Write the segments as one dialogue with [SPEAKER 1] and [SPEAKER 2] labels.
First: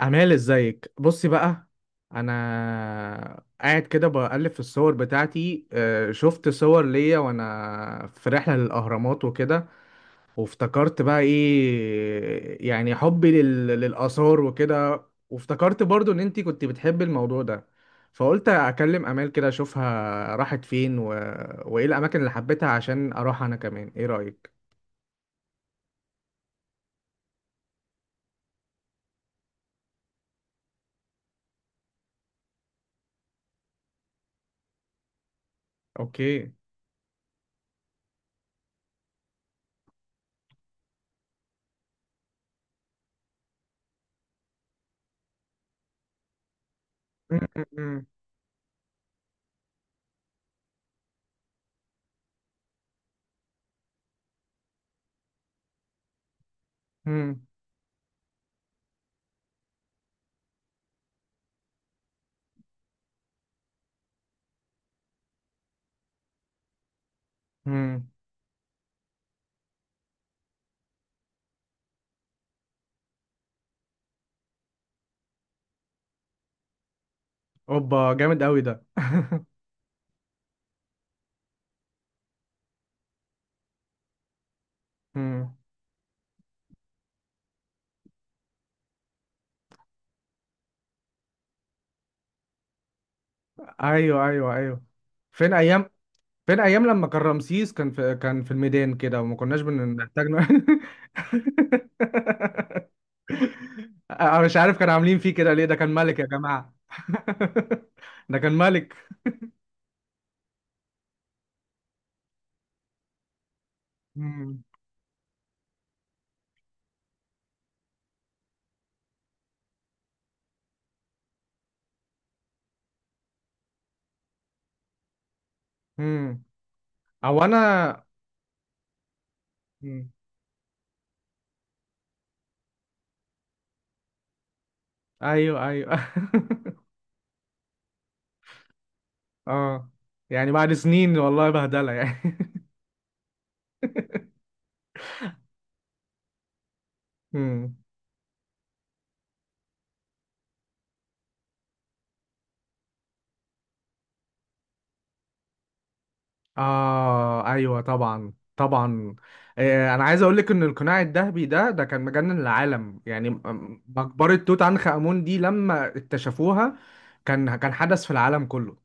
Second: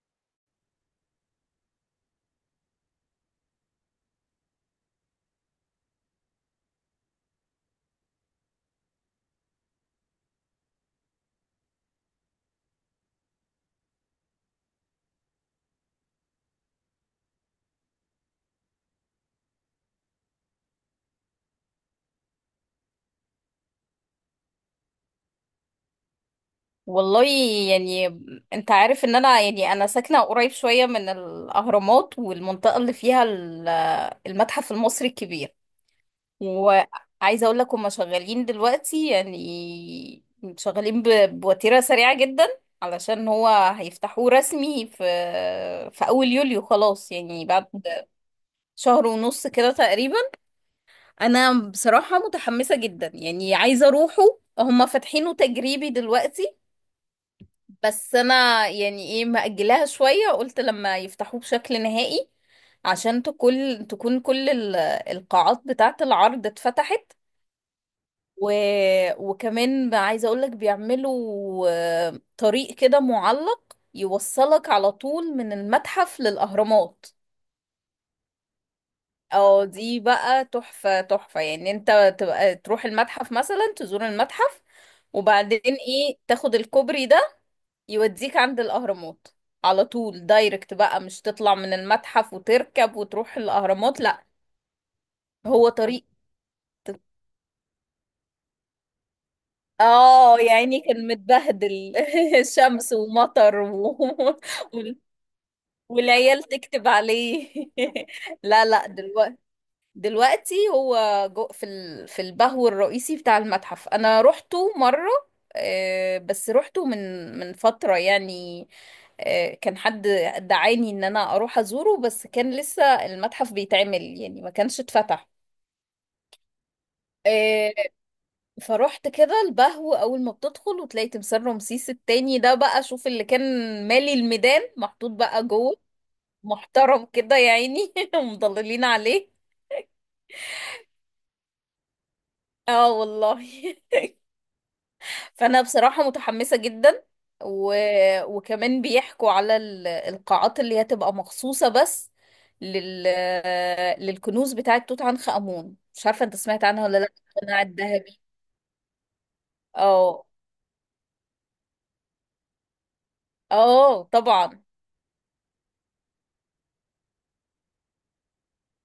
[SPEAKER 1] أمال، ازيك؟ بصي بقى. انا قاعد كده بقلب في الصور بتاعتي، شفت صور ليا وانا في رحلة للأهرامات وكده. وافتكرت بقى ايه يعني حبي للآثار وكده. وافتكرت برضو ان انتي كنت بتحبي الموضوع ده. فقلت اكلم امال كده اشوفها راحت فين وايه الاماكن اللي حبيتها عشان اروح انا كمان؟ ايه رأيك؟
[SPEAKER 2] والله. يعني انت عارف ان انا ساكنة قريب شوية من الاهرامات، والمنطقة اللي فيها المتحف المصري الكبير.
[SPEAKER 1] اوكي.
[SPEAKER 2] وعايزة اقول لك هما شغالين دلوقتي، يعني شغالين بوتيرة سريعة جدا، علشان هو هيفتحوه رسمي في في اول يوليو، خلاص،
[SPEAKER 1] م-
[SPEAKER 2] يعني بعد
[SPEAKER 1] م-
[SPEAKER 2] شهر ونص كده تقريبا. انا بصراحة متحمسة جدا، يعني عايزة اروحه. هما فاتحينه تجريبي دلوقتي،
[SPEAKER 1] م- م-
[SPEAKER 2] بس انا يعني ايه مأجلاها شوية، قلت لما يفتحوه بشكل نهائي، عشان تكون كل القاعات بتاعة العرض اتفتحت.
[SPEAKER 1] م.
[SPEAKER 2] و... وكمان عايزة اقولك بيعملوا طريق كده معلق يوصلك على طول من المتحف للأهرامات.
[SPEAKER 1] اوبا، جامد قوي ده
[SPEAKER 2] اه، دي بقى تحفة تحفة، يعني انت تبقى تروح المتحف مثلا، تزور المتحف
[SPEAKER 1] مم.
[SPEAKER 2] وبعدين ايه تاخد الكوبري ده يوديك عند الأهرامات على طول دايركت بقى، مش تطلع من المتحف وتركب وتروح الأهرامات، لا.
[SPEAKER 1] ايوه، ايوه، ايوه. فين
[SPEAKER 2] هو
[SPEAKER 1] ايام،
[SPEAKER 2] طريق.
[SPEAKER 1] فين ايام لما كان رمسيس كان في الميدان كده وما كناش بنحتاج
[SPEAKER 2] اه يعني كان متبهدل، شمس ومطر
[SPEAKER 1] انا مش عارف كانوا
[SPEAKER 2] وال-
[SPEAKER 1] عاملين فيه كده ليه، ده كان ملك يا
[SPEAKER 2] والعيال
[SPEAKER 1] جماعة
[SPEAKER 2] تكتب عليه.
[SPEAKER 1] ده كان
[SPEAKER 2] لا لا،
[SPEAKER 1] ملك.
[SPEAKER 2] دلوقتي هو جو في البهو الرئيسي بتاع المتحف. انا
[SPEAKER 1] مم.
[SPEAKER 2] روحته مرة، بس روحته من من فترة يعني. كان حد دعاني ان انا اروح ازوره، بس كان لسه المتحف بيتعمل، يعني ما كانش اتفتح.
[SPEAKER 1] مم. او انا.
[SPEAKER 2] آه، فروحت كده البهو،
[SPEAKER 1] مم.
[SPEAKER 2] اول ما بتدخل وتلاقي تمثال رمسيس التاني ده بقى، شوف اللي كان مالي الميدان محطوط بقى
[SPEAKER 1] ايوه
[SPEAKER 2] جوه،
[SPEAKER 1] ايوه
[SPEAKER 2] محترم كده يا عيني، ومضللين عليه.
[SPEAKER 1] اه، يعني بعد سنين والله بهدلة يعني
[SPEAKER 2] اه والله. فانا بصراحة متحمسة جدا. و...
[SPEAKER 1] مم.
[SPEAKER 2] وكمان بيحكوا على القاعات اللي هتبقى مخصوصة بس لل... للكنوز بتاعة توت عنخ آمون. مش عارفة انت سمعت عنها ولا لا؟
[SPEAKER 1] آه،
[SPEAKER 2] القناع
[SPEAKER 1] أيوه،
[SPEAKER 2] الذهبي.
[SPEAKER 1] طبعا طبعا. آه، أنا عايز
[SPEAKER 2] اه.
[SPEAKER 1] أقول لك إن القناع الذهبي ده، كان مجنن العالم يعني،
[SPEAKER 2] اه
[SPEAKER 1] مقبرة توت
[SPEAKER 2] طبعا.
[SPEAKER 1] عنخ آمون دي لما اكتشفوها كان حدث في العالم كله.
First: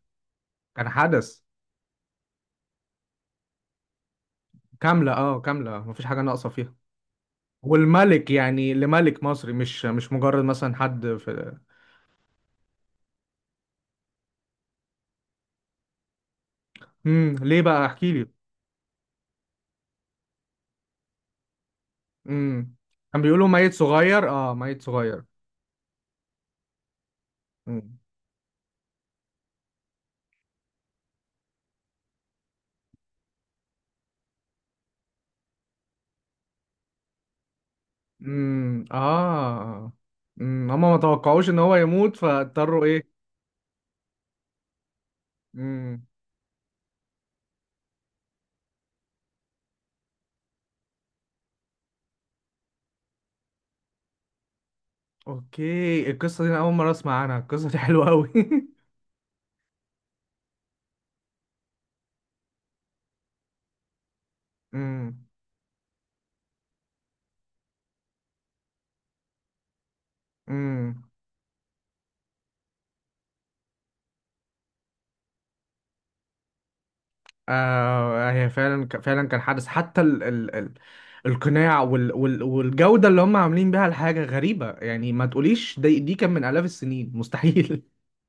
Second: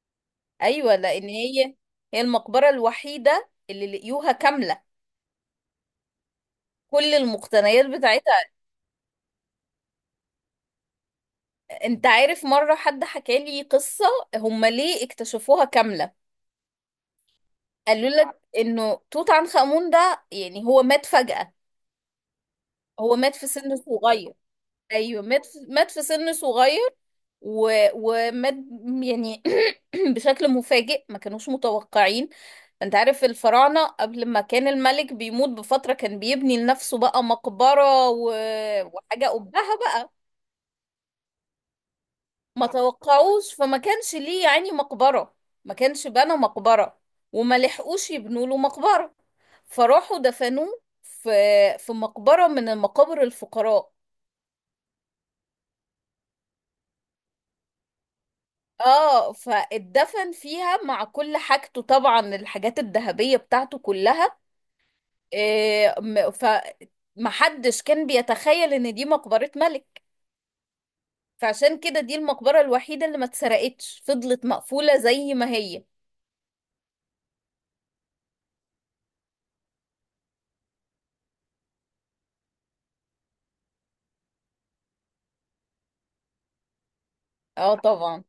[SPEAKER 1] كان
[SPEAKER 2] ايوه، لان
[SPEAKER 1] حدث.
[SPEAKER 2] هي المقبرة الوحيدة اللي لقيوها كاملة،
[SPEAKER 1] كاملة، أه كاملة، مفيش حاجة ناقصة فيها.
[SPEAKER 2] كل المقتنيات
[SPEAKER 1] والملك
[SPEAKER 2] بتاعتها.
[SPEAKER 1] يعني، لملك مصري مش مجرد مثلا حد في...
[SPEAKER 2] انت عارف مرة حد حكى لي قصة هم ليه اكتشفوها كاملة؟
[SPEAKER 1] مم. ليه بقى؟
[SPEAKER 2] قالوا
[SPEAKER 1] احكي لي.
[SPEAKER 2] لك انه توت عنخ آمون ده يعني هو مات فجأة.
[SPEAKER 1] مم.
[SPEAKER 2] هو
[SPEAKER 1] كان
[SPEAKER 2] مات
[SPEAKER 1] بيقولوا
[SPEAKER 2] في
[SPEAKER 1] ميت
[SPEAKER 2] سن
[SPEAKER 1] صغير،
[SPEAKER 2] صغير.
[SPEAKER 1] أه ميت
[SPEAKER 2] ايوه،
[SPEAKER 1] صغير.
[SPEAKER 2] مات في سن صغير. ومات، يعني، بشكل مفاجئ، ما كانوش متوقعين. انت عارف الفراعنة قبل ما كان الملك بيموت بفترة كان بيبني لنفسه بقى مقبرة
[SPEAKER 1] امم،
[SPEAKER 2] وحاجة قبها
[SPEAKER 1] اه.
[SPEAKER 2] بقى.
[SPEAKER 1] امم، هما ما توقعوش ان هو يموت
[SPEAKER 2] ما
[SPEAKER 1] فاضطروا ايه.
[SPEAKER 2] توقعوش، فما كانش ليه يعني مقبرة، ما
[SPEAKER 1] امم.
[SPEAKER 2] كانش بنى مقبرة، وما لحقوش يبنوا له مقبرة، فراحوا دفنوه في مقبرة من المقابر الفقراء.
[SPEAKER 1] اوكي، القصه دي انا اول مره اسمع عنها، القصه دي حلوه قوي
[SPEAKER 2] اه، فاتدفن فيها مع كل حاجته طبعا، الحاجات الذهبية بتاعته كلها.
[SPEAKER 1] امم.
[SPEAKER 2] إيه م- فمحدش كان بيتخيل ان دي مقبرة ملك.
[SPEAKER 1] امم.
[SPEAKER 2] فعشان كده دي المقبرة الوحيدة اللي ما اتسرقتش، فضلت مقفولة زي ما هي.
[SPEAKER 1] آه، هي فعلا فعلا كان حدث، حتى ال القناع وال والجوده اللي هم عاملين بيها، الحاجه غريبه يعني ما تقوليش دي كان من الاف السنين،
[SPEAKER 2] اه
[SPEAKER 1] مستحيل.
[SPEAKER 2] طبعا.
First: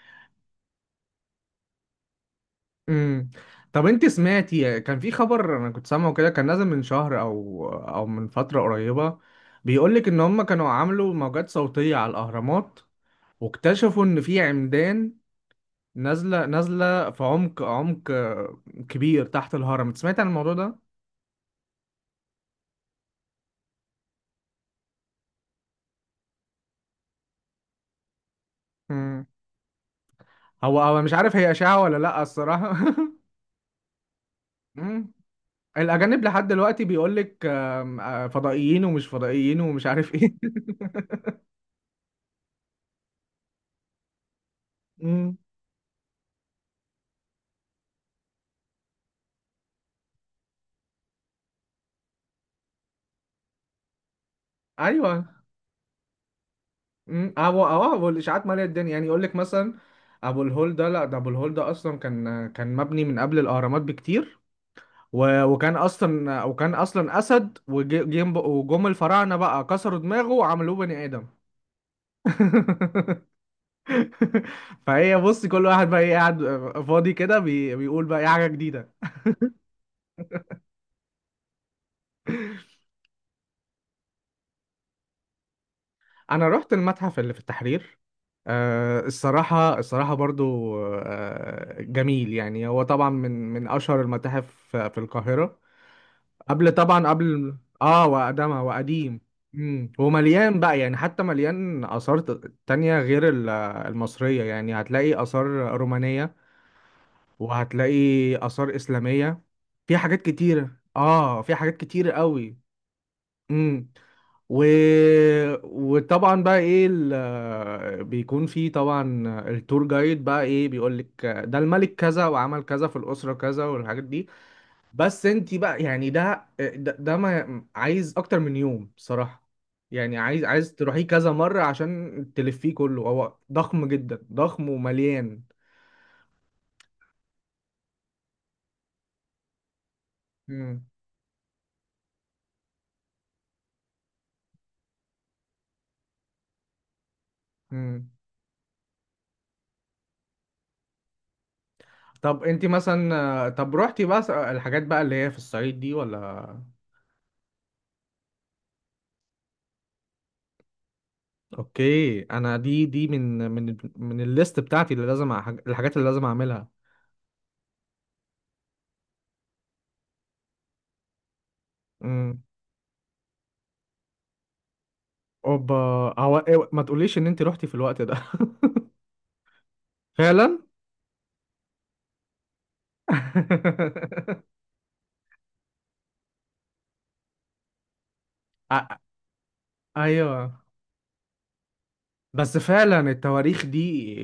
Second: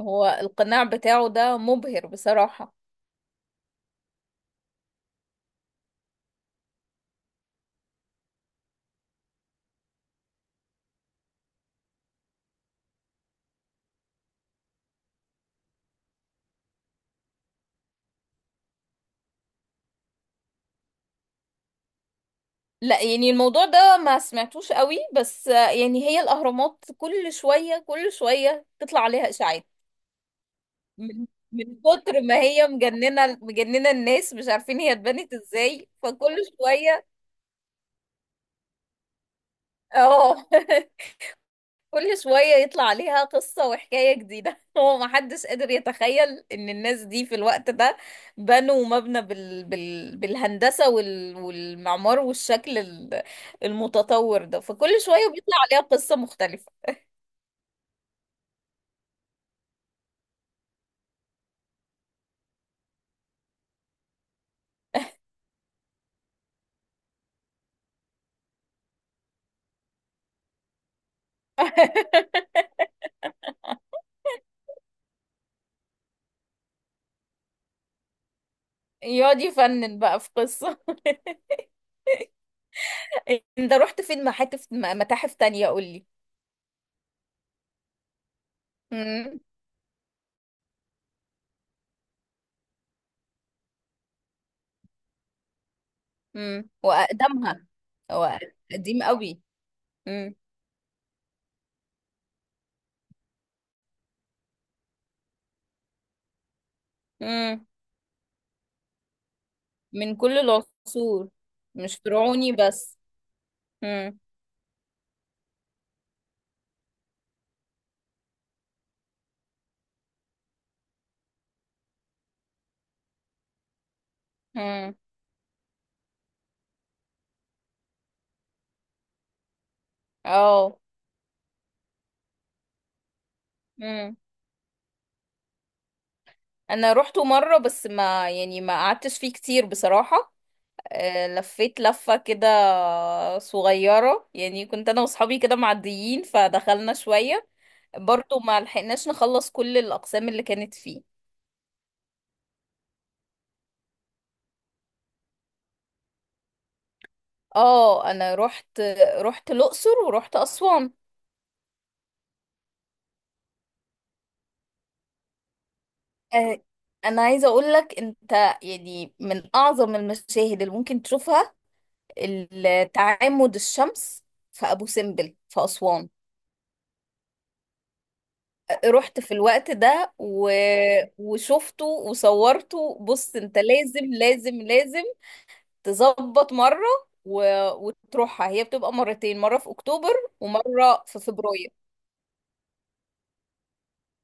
[SPEAKER 2] هو القناع بتاعه ده مبهر بصراحة.
[SPEAKER 1] امم. طب انت سمعتي كان في خبر، انا كنت سامعه كده كان نازل من شهر او من فتره قريبه، بيقول لك ان هم كانوا عملوا موجات صوتيه على الاهرامات، واكتشفوا ان في عمدان نازله في عمق كبير تحت الهرم. انت سمعت عن الموضوع ده؟
[SPEAKER 2] لا، يعني الموضوع ده ما سمعتوش قوي، بس يعني هي الأهرامات كل شوية كل شوية تطلع
[SPEAKER 1] امم.
[SPEAKER 2] عليها إشاعات،
[SPEAKER 1] هو مش
[SPEAKER 2] من
[SPEAKER 1] عارف هي
[SPEAKER 2] من
[SPEAKER 1] اشاعه ولا
[SPEAKER 2] كتر
[SPEAKER 1] لا،
[SPEAKER 2] ما هي
[SPEAKER 1] الصراحه
[SPEAKER 2] مجننه مجننه، الناس مش عارفين هي
[SPEAKER 1] امم.
[SPEAKER 2] اتبنت ازاي،
[SPEAKER 1] الاجانب
[SPEAKER 2] فكل
[SPEAKER 1] لحد دلوقتي
[SPEAKER 2] شويه.
[SPEAKER 1] بيقول لك فضائيين ومش فضائيين ومش عارف ايه
[SPEAKER 2] اه. كل شويه يطلع عليها قصه وحكايه جديده. هو ما
[SPEAKER 1] امم.
[SPEAKER 2] حدش قادر يتخيل ان الناس دي في الوقت ده بنوا مبنى بالهندسه والمعمار والشكل المتطور ده، فكل شويه
[SPEAKER 1] ايوه.
[SPEAKER 2] بيطلع عليها قصه مختلفه،
[SPEAKER 1] امم. ابو، اه ابو الاشاعات ماليه الدنيا، يعني يقول لك مثلا ابو الهول ده، لا ده ابو الهول ده اصلا كان مبني من قبل الاهرامات بكتير، وكان اصلا اسد، وجم الفراعنه بقى كسروا دماغه وعملوه بني ادم فهي بص، كل واحد بقى ايه قاعد فاضي كده بيقول بقى ايه حاجه جديده.
[SPEAKER 2] يقعد يفنن بقى في قصه. انت رحت فين، متاحف تانية؟
[SPEAKER 1] انا رحت المتحف اللي في التحرير. آه
[SPEAKER 2] قولي.
[SPEAKER 1] الصراحة، الصراحة برضو آه جميل، يعني هو طبعا من أشهر المتاحف في القاهرة.
[SPEAKER 2] امم،
[SPEAKER 1] قبل طبعا قبل،
[SPEAKER 2] واقدمها.
[SPEAKER 1] اه
[SPEAKER 2] هو
[SPEAKER 1] وقدمها،
[SPEAKER 2] قديم
[SPEAKER 1] وقديم.
[SPEAKER 2] قوي.
[SPEAKER 1] امم،
[SPEAKER 2] امم.
[SPEAKER 1] ومليان بقى يعني، حتى مليان آثار تانية غير المصرية، يعني هتلاقي آثار رومانية،
[SPEAKER 2] امم.
[SPEAKER 1] وهتلاقي آثار إسلامية، في
[SPEAKER 2] من
[SPEAKER 1] حاجات
[SPEAKER 2] كل
[SPEAKER 1] كتيرة،
[SPEAKER 2] العصور،
[SPEAKER 1] اه في حاجات
[SPEAKER 2] مش
[SPEAKER 1] كتيرة
[SPEAKER 2] فرعوني
[SPEAKER 1] قوي.
[SPEAKER 2] بس.
[SPEAKER 1] امم.
[SPEAKER 2] امم.
[SPEAKER 1] و... وطبعا بقى ايه بيكون في طبعا التور جايد بقى ايه، بيقول لك ده الملك كذا وعمل كذا في الأسرة كذا والحاجات دي.
[SPEAKER 2] امم.
[SPEAKER 1] بس انت بقى يعني ده ما عايز اكتر من يوم صراحة، يعني عايز
[SPEAKER 2] اه،
[SPEAKER 1] تروحيه كذا مرة عشان تلفيه كله، هو ضخم
[SPEAKER 2] امم.
[SPEAKER 1] جدا، ضخم ومليان.
[SPEAKER 2] انا روحته مره، بس ما يعني ما قعدتش فيه كتير بصراحه.
[SPEAKER 1] مم.
[SPEAKER 2] لفيت لفه كده صغيره، يعني كنت انا واصحابي كده معديين فدخلنا شويه.
[SPEAKER 1] مم.
[SPEAKER 2] برضو ما لحقناش نخلص كل الاقسام اللي كانت فيه.
[SPEAKER 1] طب انت مثلا، طب روحتي بقى الحاجات بقى اللي هي في الصعيد دي ولا؟
[SPEAKER 2] اه، انا رحت، الاقصر ورحت اسوان.
[SPEAKER 1] اوكي، انا دي من الليست بتاعتي اللي لازم الحاجات اللي لازم
[SPEAKER 2] آه،
[SPEAKER 1] اعملها.
[SPEAKER 2] انا عايزه اقول لك، انت يعني من اعظم المشاهد اللي ممكن تشوفها
[SPEAKER 1] امم.
[SPEAKER 2] تعامد الشمس في ابو سمبل في
[SPEAKER 1] اوبا.
[SPEAKER 2] اسوان.
[SPEAKER 1] هو إيه، ما تقوليش ان انت روحتي في الوقت ده؟
[SPEAKER 2] رحت في الوقت ده
[SPEAKER 1] فعلا
[SPEAKER 2] وشفته وصورته. بص، انت لازم لازم لازم تظبط مره و... وتروحها. هي بتبقى
[SPEAKER 1] أ-
[SPEAKER 2] مرتين، مره في اكتوبر
[SPEAKER 1] ايوه.
[SPEAKER 2] ومره في فبراير.
[SPEAKER 1] بس فعلا التواريخ دي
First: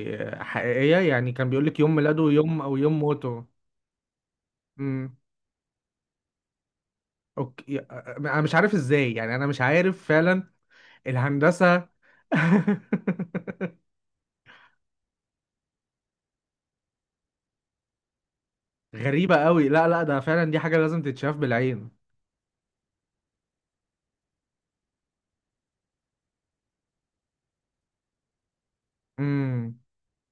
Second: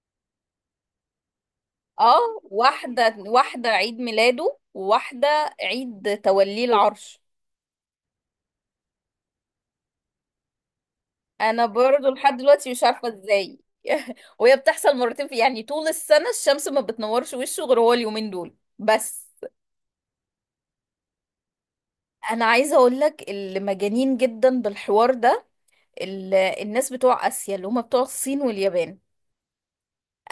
[SPEAKER 1] حقيقية، يعني كان بيقولك يوم
[SPEAKER 2] اه،
[SPEAKER 1] ميلاده، يوم أو يوم
[SPEAKER 2] واحده
[SPEAKER 1] موته.
[SPEAKER 2] واحده عيد ميلاده،
[SPEAKER 1] امم.
[SPEAKER 2] وواحده عيد توليه العرش.
[SPEAKER 1] أوكي، أنا مش عارف إزاي، يعني أنا مش عارف فعلا
[SPEAKER 2] انا
[SPEAKER 1] الهندسة
[SPEAKER 2] برضو لحد دلوقتي مش عارفه ازاي. وهي بتحصل مرتين في، يعني، طول السنه الشمس ما بتنورش وشه غير هو اليومين دول بس.
[SPEAKER 1] غريبة قوي، لا لا ده فعلا، دي حاجة لازم تتشاف بالعين.
[SPEAKER 2] انا عايزه اقول لك، اللي مجانين جدا بالحوار ده الناس بتوع اسيا، اللي هم بتوع الصين واليابان.
[SPEAKER 1] امم.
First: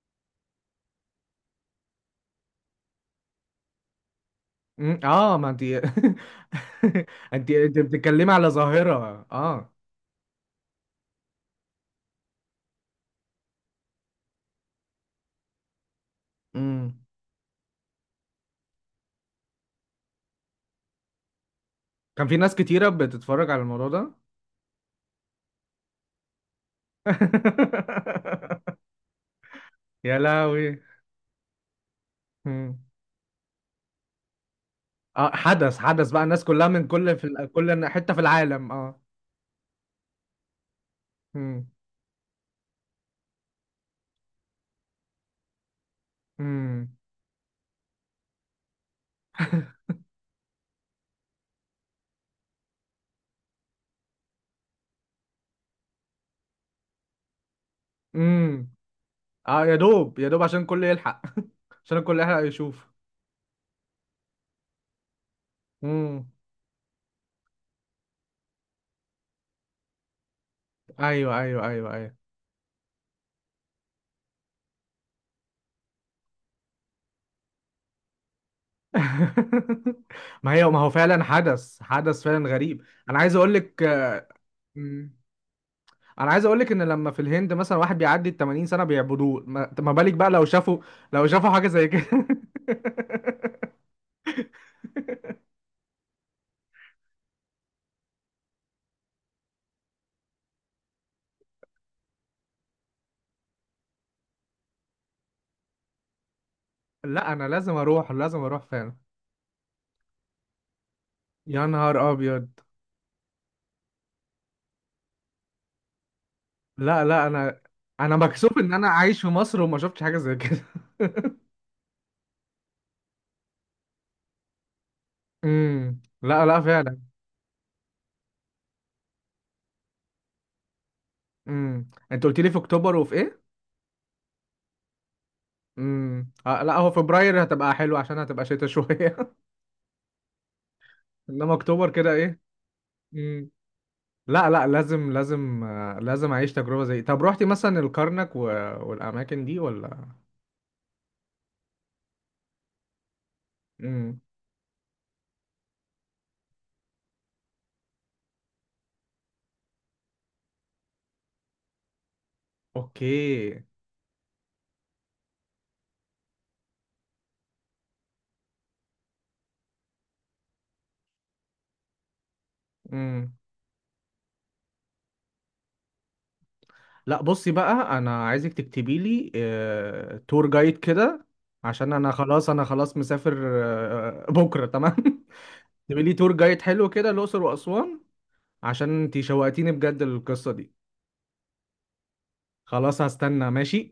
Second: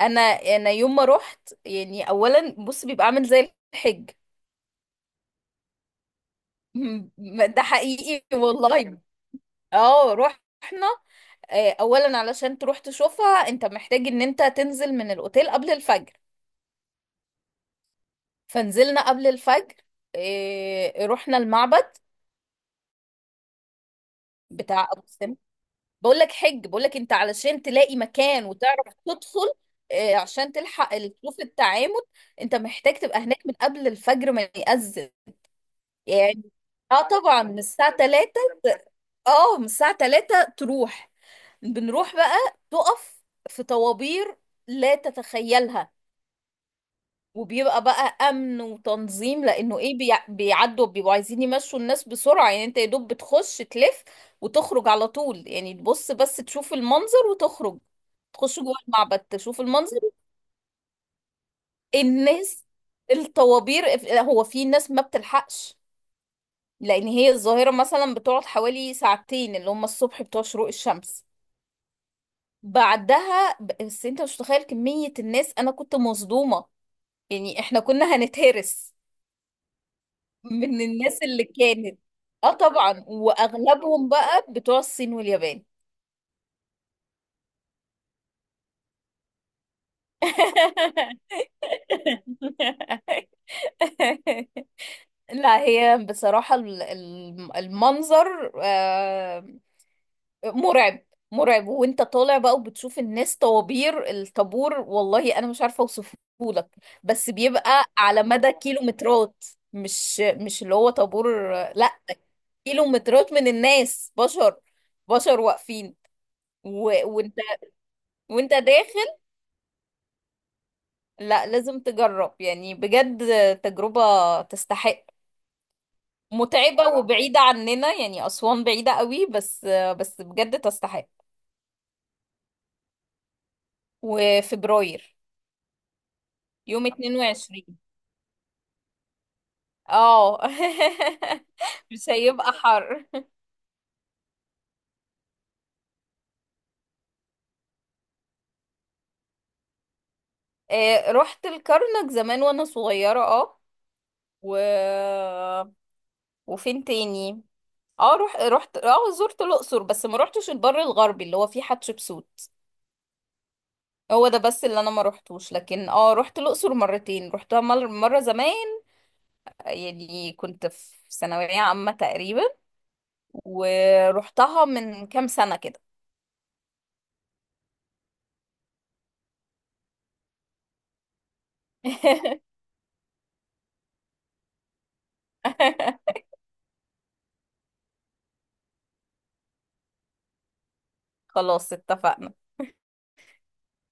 [SPEAKER 2] انا انا يوم ما رحت، يعني، اولا بص بيبقى عامل زي الحج.
[SPEAKER 1] أمم، اه، ما انت انت
[SPEAKER 2] ده
[SPEAKER 1] انت
[SPEAKER 2] حقيقي
[SPEAKER 1] بتتكلمي على
[SPEAKER 2] والله.
[SPEAKER 1] ظاهرة، اه.
[SPEAKER 2] اه، رحنا. اولا علشان تروح تشوفها انت محتاج ان انت تنزل من الاوتيل قبل الفجر.
[SPEAKER 1] امم.
[SPEAKER 2] فنزلنا قبل الفجر، إيه، رحنا المعبد
[SPEAKER 1] كان في ناس كتيرة بتتفرج على الموضوع ده؟
[SPEAKER 2] بتاع ابو سمبل. بقول لك حج، بقول لك انت علشان تلاقي مكان وتعرف تدخل، إيه،
[SPEAKER 1] يا
[SPEAKER 2] عشان
[SPEAKER 1] لهوي.
[SPEAKER 2] تلحق تشوف التعامد، انت
[SPEAKER 1] مم.
[SPEAKER 2] محتاج تبقى هناك من قبل الفجر ما يأذن.
[SPEAKER 1] اه حدث، حدث بقى،
[SPEAKER 2] يعني
[SPEAKER 1] الناس كلها من
[SPEAKER 2] اه
[SPEAKER 1] كل، في
[SPEAKER 2] طبعا من
[SPEAKER 1] كل
[SPEAKER 2] الساعة
[SPEAKER 1] حتة في
[SPEAKER 2] 3،
[SPEAKER 1] العالم، اه.
[SPEAKER 2] اه من الساعة 3 تروح،
[SPEAKER 1] امم.
[SPEAKER 2] بنروح بقى، تقف في طوابير لا تتخيلها.
[SPEAKER 1] امم.
[SPEAKER 2] وبيبقى بقى امن وتنظيم، لانه ايه بيعدوا، بيبقوا عايزين يمشوا الناس بسرعه، يعني انت يا دوب بتخش تلف وتخرج على طول، يعني تبص بس تشوف المنظر وتخرج، تخش
[SPEAKER 1] امم.
[SPEAKER 2] جوه المعبد تشوف
[SPEAKER 1] اه، يا
[SPEAKER 2] المنظر،
[SPEAKER 1] دوب، يا دوب عشان الكل يلحق عشان الكل يلحق
[SPEAKER 2] الناس،
[SPEAKER 1] يشوف.
[SPEAKER 2] الطوابير. هو في ناس ما بتلحقش،
[SPEAKER 1] امم.
[SPEAKER 2] لان هي الظاهره مثلا بتقعد حوالي ساعتين، اللي هم الصبح بتوع شروق الشمس.
[SPEAKER 1] ايوه ايوه ايوه ايوه
[SPEAKER 2] بعدها بس انت مش متخيل كميه الناس، انا كنت مصدومه، يعني احنا كنا هنتهرس
[SPEAKER 1] ما هي، ما
[SPEAKER 2] من
[SPEAKER 1] هو
[SPEAKER 2] الناس
[SPEAKER 1] فعلا
[SPEAKER 2] اللي
[SPEAKER 1] حدث،
[SPEAKER 2] كانت.
[SPEAKER 1] حدث فعلا
[SPEAKER 2] اه
[SPEAKER 1] غريب،
[SPEAKER 2] طبعا،
[SPEAKER 1] انا عايز اقول لك.
[SPEAKER 2] واغلبهم بقى بتوع
[SPEAKER 1] مم.
[SPEAKER 2] الصين واليابان.
[SPEAKER 1] انا عايز اقول لك ان لما في الهند مثلا واحد بيعدي ال 80 سنة بيعبدوه، ما بالك بقى لو شافوا، لو شافوا حاجة زي كده
[SPEAKER 2] لا هي بصراحة المنظر مرعب، مرعب. وانت طالع بقى وبتشوف الناس طوابير الطابور، والله انا مش عارفة اوصفه لك، بس
[SPEAKER 1] لا انا لازم
[SPEAKER 2] بيبقى
[SPEAKER 1] اروح،
[SPEAKER 2] على
[SPEAKER 1] لازم
[SPEAKER 2] مدى
[SPEAKER 1] اروح فعلا.
[SPEAKER 2] كيلومترات. مش اللي هو طابور،
[SPEAKER 1] يا نهار
[SPEAKER 2] لا،
[SPEAKER 1] ابيض.
[SPEAKER 2] كيلومترات من الناس، بشر بشر
[SPEAKER 1] لا لا
[SPEAKER 2] واقفين،
[SPEAKER 1] انا، انا
[SPEAKER 2] وانت
[SPEAKER 1] مكسوف ان انا
[SPEAKER 2] داخل.
[SPEAKER 1] عايش في مصر وما شفتش حاجه زي كده
[SPEAKER 2] لا لازم تجرب يعني بجد، تجربة تستحق.
[SPEAKER 1] امم. لا لا
[SPEAKER 2] متعبة
[SPEAKER 1] فعلا.
[SPEAKER 2] وبعيدة عننا، يعني أسوان بعيدة قوي، بس بس بجد تستحق.
[SPEAKER 1] امم. انت قلت لي في اكتوبر وفي ايه؟
[SPEAKER 2] وفبراير
[SPEAKER 1] امم. آه، لا
[SPEAKER 2] يوم
[SPEAKER 1] هو فبراير هتبقى
[SPEAKER 2] 22.
[SPEAKER 1] حلو عشان هتبقى شتاء شويه
[SPEAKER 2] اه.
[SPEAKER 1] انما اكتوبر
[SPEAKER 2] مش
[SPEAKER 1] كده ايه.
[SPEAKER 2] هيبقى حر.
[SPEAKER 1] امم. لا لا لازم، لازم اعيش تجربه زي. طب روحتي مثلا الكرنك والاماكن دي ولا؟
[SPEAKER 2] رحت الكرنك زمان وانا صغيرة، اه،
[SPEAKER 1] امم.
[SPEAKER 2] و... وفين تاني؟ اه، رحت رحت اه زرت الأقصر، بس ما رحتش البر الغربي اللي هو فيه حتشبسوت.
[SPEAKER 1] اوكي.
[SPEAKER 2] هو ده بس اللي انا ما روحتوش. لكن اه روحت الاقصر مرتين، روحتها مره زمان، يعني كنت في ثانويه عامه تقريبا،
[SPEAKER 1] امم.
[SPEAKER 2] ورحتها من كام سنه كده.
[SPEAKER 1] لا بصي بقى، انا عايزك تكتبي لي، تور جايد كده، عشان انا خلاص، انا خلاص مسافر، بكره تمام تبقي لي تور جايد حلو كده، الاقصر واسوان، عشان انتي شوقتيني بجد للقصه دي.
[SPEAKER 2] خلاص اتفقنا.
[SPEAKER 1] خلاص هستنى، ماشي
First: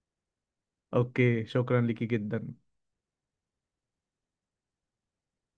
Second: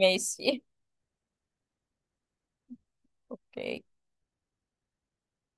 [SPEAKER 2] ماشي.
[SPEAKER 1] اوكي، شكرا ليكي جدا.
[SPEAKER 2] اوكي.